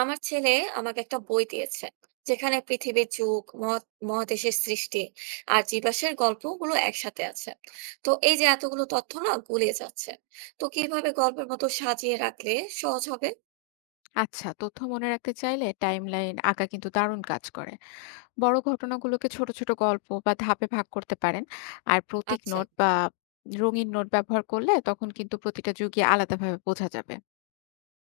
আমার ছেলে আমাকে একটা বই দিয়েছে, যেখানে পৃথিবীর যুগ মহৎ মহাদেশের সৃষ্টি আর জীবাশ্মের গল্পগুলো একসাথে আছে। তো এই যে এতগুলো তথ্য না গুলিয়ে যাচ্ছে, তো কিভাবে গল্পের মতো সাজিয়ে রাখলে সহজ হবে? আচ্ছা, তথ্য মনে রাখতে চাইলে টাইমলাইন আঁকা কিন্তু দারুণ কাজ করে। বড় ঘটনাগুলোকে ছোট ছোট গল্প বা ধাপে ভাগ করতে পারেন। আর প্রতীক আচ্ছা, নোট বা রঙিন নোট ব্যবহার করলে তখন কিন্তু প্রতিটা যুগই আলাদাভাবে বোঝা যাবে।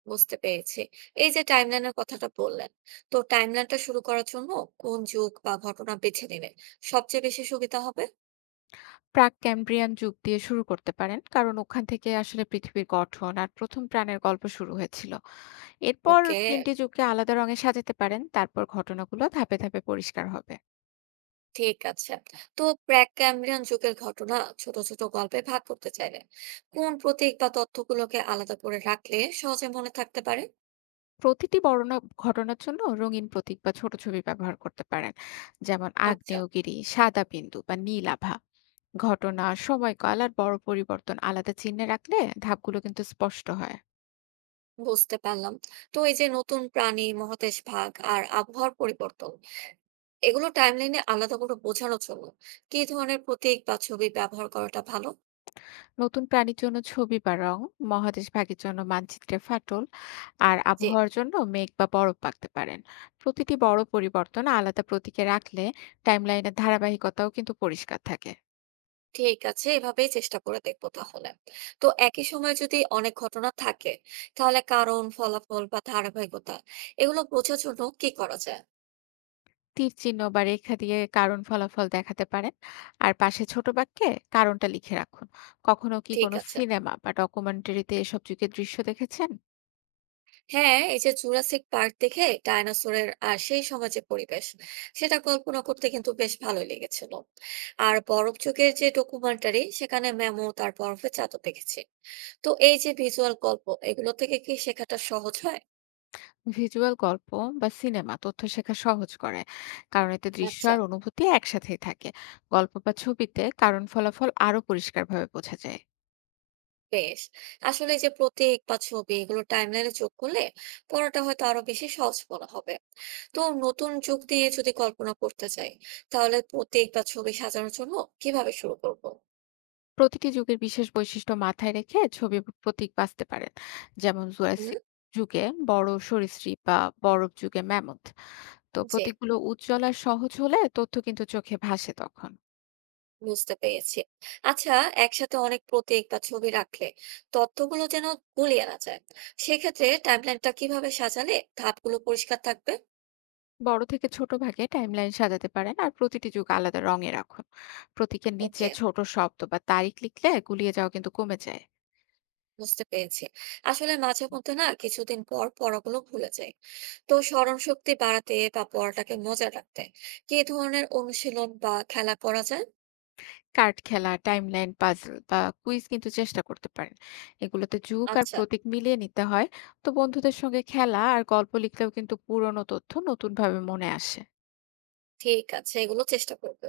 বুঝতে পেরেছি। এই যে টাইমলাইনের কথাটা বললেন, তো টাইমলাইনটা শুরু করার জন্য কোন যুগ বা ঘটনা বেছে নিলে সবচেয়ে বেশি সুবিধা হবে? প্রাক ক্যাম্ব্রিয়ান যুগ দিয়ে শুরু করতে পারেন, কারণ ওখান থেকে আসলে পৃথিবীর গঠন আর প্রথম প্রাণের গল্প শুরু হয়েছিল। এরপর ওকে, তিনটি যুগকে আলাদা রঙে সাজাতে পারেন, তারপর ঘটনাগুলো ধাপে ধাপে পরিষ্কার হবে। ঠিক আছে। তো প্রাক-ক্যাম্ব্রিয়ান যুগের ঘটনা ছোট, ছোট গল্পে ভাগ করতে চাইলে কোন প্রতীক বা তথ্যগুলোকে আলাদা করে রাখলে সহজে মনে থাকতে পারে? প্রতিটি বর্ণনা ঘটনার জন্য রঙিন প্রতীক বা ছোট ছবি ব্যবহার করতে পারেন, যেমন আচ্ছা, আগ্নেয়গিরি সাদা বিন্দু বা নীল আভা। ঘটনা সময়কাল আর বড় পরিবর্তন আলাদা চিহ্নে রাখলে ধাপগুলো কিন্তু স্পষ্ট হয়। বুঝতে পারলাম। তো এই যে নতুন প্রাণী, মহাদেশ ভাগ আর আবহাওয়ার পরিবর্তন, এগুলো টাইমলাইনে আলাদা করে বোঝানোর জন্য কি ধরনের প্রতীক বা ছবি ব্যবহার করাটা ভালো? নতুন প্রাণীর জন্য ছবি বা রং, মহাদেশ ভাগের জন্য মানচিত্রে ফাটল, আর যে, আবহাওয়ার জন্য মেঘ বা বরফ আঁকতে পারেন। প্রতিটি বড় পরিবর্তন আলাদা প্রতীকে রাখলে টাইমলাইনের ধারাবাহিকতাও কিন্তু পরিষ্কার থাকে। ঠিক আছে, এভাবেই চেষ্টা করে দেখবো তাহলে। তো একই সময়ে যদি অনেক ঘটনা থাকে, তাহলে কারণ, ফলাফল বা ধারাবাহিকতা এগুলো বোঝার জন্য কি করা যায়? তীর চিহ্ন বা রেখা দিয়ে কারণ ফলাফল দেখাতে পারেন, আর পাশে ছোট বাক্যে কারণটা লিখে রাখুন। কখনো কি ঠিক কোনো আছে। সিনেমা বা ডকুমেন্টারিতে এসব যুগের দৃশ্য দেখেছেন? হ্যাঁ, এই যে জুরাসিক পার্ক দেখে ডায়নোসরের আর সেই সময় যে পরিবেশ, সেটা কল্পনা করতে কিন্তু বেশ ভালোই লেগেছিল। আর বরফ যুগের যে ডকুমেন্টারি, সেখানে ম্যামথ আর বরফের চাঁদও দেখেছি। তো এই যে ভিজুয়াল গল্প, এগুলো থেকে কি শেখাটা সহজ হয়? ভিজুয়াল গল্প বা সিনেমা তথ্য শেখা সহজ করে, কারণ এতে দৃশ্য আচ্ছা, আর অনুভূতি একসাথেই থাকে। গল্প বা ছবিতে কারণ ফলাফল আরো পরিষ্কারভাবে বোঝা যায়। বেশ। আসলে এই যে প্রতীক বা ছবি, এগুলো টাইমলাইনে যোগ করলে পড়াটা হয়তো আরো বেশি সহজ মনে হবে। তো নতুন যুগ দিয়ে যদি কল্পনা করতে চাই, তাহলে প্রতীক বা ছবি সাজানোর জন্য কিভাবে শুরু করব? প্রতিটি যুগের বিশেষ বৈশিষ্ট্য মাথায় রেখে ছবির প্রতীক বাছতে পারেন। যেমন হুম, জুরাসিক যুগে বড় সরীসৃপ বা বরফ যুগে ম্যামথ। তো জি। প্রতীকগুলো উজ্জ্বল আর সহজ হলে তথ্য কিন্তু চোখে ভাসে তখন। বুঝতে পেরেছি। আচ্ছা, একসাথে অনেক প্রতীক বা ছবি রাখলে তথ্যগুলো যেন গুলিয়ে না যায়, সেক্ষেত্রে টাইমলাইনটা কিভাবে সাজালে ধাপগুলো পরিষ্কার থাকবে? বড় থেকে ছোট ভাগে টাইমলাইন সাজাতে পারেন আর প্রতিটি যুগ আলাদা রঙে রাখুন। প্রতীকের নিচে ওকে, ছোট শব্দ বা তারিখ লিখলে গুলিয়ে যাওয়া কিন্তু কমে যায়। বুঝতে পেরেছি। আসলে মাঝে মধ্যে না কিছুদিন পর পড়াগুলো ভুলে যাই, তো স্মরণ শক্তি বাড়াতে বা পড়াটাকে মজা রাখতে কি ধরনের অনুশীলন বা খেলা করা যায়? কার্ড খেলা, টাইমলাইন পাজল বা কুইজ কিন্তু চেষ্টা করতে পারেন। এগুলোতে যুগ আর আচ্ছা, প্রতীক মিলিয়ে নিতে হয়। তো বন্ধুদের সঙ্গে খেলা আর গল্প লিখলেও কিন্তু পুরনো তথ্য নতুনভাবে মনে আসে। ঠিক আছে, এগুলো চেষ্টা করবো।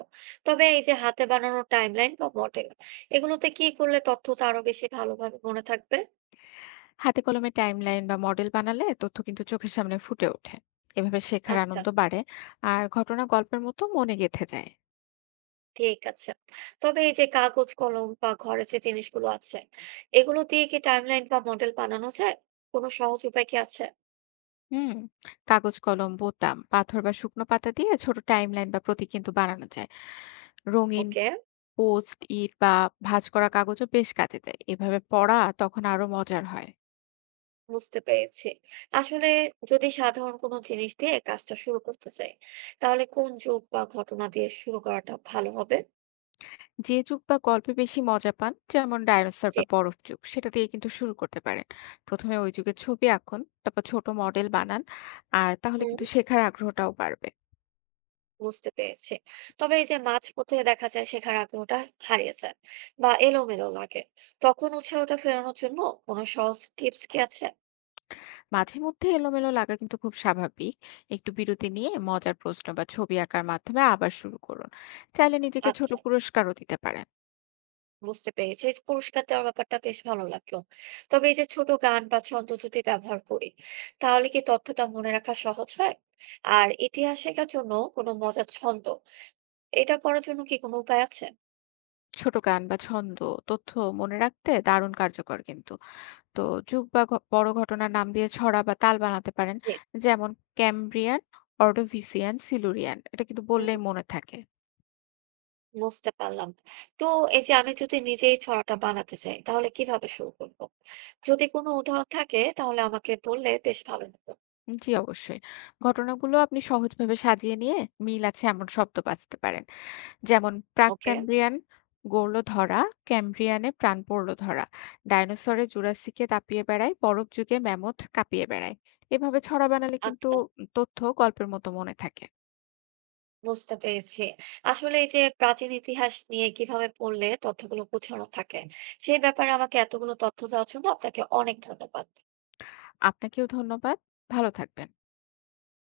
তবে এই যে হাতে বানানো টাইমলাইন বা মডেল, এগুলোতে কি করলে তথ্যটা আরো বেশি ভালোভাবে মনে থাকবে? হাতে কলমে টাইমলাইন বা মডেল বানালে তথ্য কিন্তু চোখের সামনে ফুটে ওঠে। এভাবে শেখার আচ্ছা, আনন্দ বাড়ে আর ঘটনা গল্পের মতো মনে গেঁথে যায়। ঠিক আছে। তবে এই যে কাগজ কলম বা ঘরে যে জিনিসগুলো আছে, এগুলো দিয়ে কি টাইমলাইন বা মডেল বানানো যায়? কোনো সহজ উপায় কি আছে? হুম, কাগজ কলম, বোতাম, পাথর বা শুকনো পাতা দিয়ে ছোট টাইমলাইন বা প্রতীক কিন্তু বানানো যায়। রঙিন ওকে, পোস্ট ইট বা ভাঁজ করা কাগজও বেশ কাজে দেয়। এভাবে পড়া তখন আরো মজার হয়। বুঝতে পেরেছি। আসলে যদি সাধারণ কোনো জিনিস দিয়ে কাজটা শুরু করতে চাই, তাহলে কোন যুগ বা ঘটনা দিয়ে শুরু করাটা ভালো হবে? যে যুগ বা গল্পে বেশি মজা পান, যেমন ডাইনোসর জি, বা বরফ যুগ, সেটা দিয়ে কিন্তু শুরু করতে পারেন। প্রথমে ওই যুগের ছবি আঁকুন, তারপর ছোট মডেল বানান, আর তাহলে হুম, কিন্তু শেখার আগ্রহটাও বাড়বে। বুঝতে পেরেছি। তবে এই যে মাঝপথে দেখা যায় শেখার আগ্রহটা হারিয়ে যায় বা এলোমেলো লাগে, তখন উৎসাহটা ফেরানোর জন্য কোনো সহজ টিপস কি আছে? মাঝে মধ্যে এলোমেলো লাগা কিন্তু খুব স্বাভাবিক। একটু বিরতি নিয়ে মজার প্রশ্ন বা ছবি আঁকার মাধ্যমে আবার শুরু করুন। চাইলে নিজেকে ছোট আচ্ছা। পুরস্কারও দিতে পারেন। বুঝতে পেরেছি। এই যে পুরস্কার দেওয়ার ব্যাপারটা বেশ ভালো লাগলো। তবে এই যে ছোট গান বা ছন্দ যদি ব্যবহার করি, তাহলে কি তথ্যটা মনে রাখা সহজ হয়? আর ইতিহাস শেখার জন্য কোনো মজার ছন্দ, এটা করার জন্য কি কোনো উপায় আছে? ছোট গান বা ছন্দ তথ্য মনে রাখতে দারুণ কার্যকর কিন্তু। তো যুগ বা বড় ঘটনার নাম দিয়ে ছড়া বা তাল বানাতে পারেন। জি, যেমন ক্যামব্রিয়ান, অর্ডোভিসিয়ান, সিলুরিয়ান। এটা কিন্তু হুম, বললেই মনে থাকে। বুঝতে পারলাম। তো এই যে আমি যদি নিজেই ছড়াটা বানাতে চাই, তাহলে কিভাবে শুরু করব? যদি কোনো উদাহরণ থাকে, তাহলে আমাকে বললে বেশ ভালো হতো। জি, অবশ্যই। ঘটনাগুলো আপনি সহজভাবে সাজিয়ে নিয়ে মিল আছে এমন শব্দ বাছতে পারেন। যেমন ওকে, প্রাক-ক্যামব্রিয়ান গড়ল ধরা, ক্যামব্রিয়ানে প্রাণ পড়ল ধরা। ডায়নোসরে জুরাসিকে দাপিয়ে বেড়ায়, বরফ যুগে ম্যামথ কাঁপিয়ে বেড়ায়। এভাবে ছড়া বানালে কিন্তু আচ্ছা। তথ্য গল্পের মতো মনে থাকে। বুঝতে পেরেছি। আসলে এই যে প্রাচীন ইতিহাস নিয়ে কিভাবে পড়লে তথ্যগুলো গোছানো থাকে, সেই ব্যাপারে আমাকে এতগুলো তথ্য দেওয়ার জন্য আপনাকে অনেক ধন্যবাদ। আপনাকেও ধন্যবাদ। ভালো থাকবেন।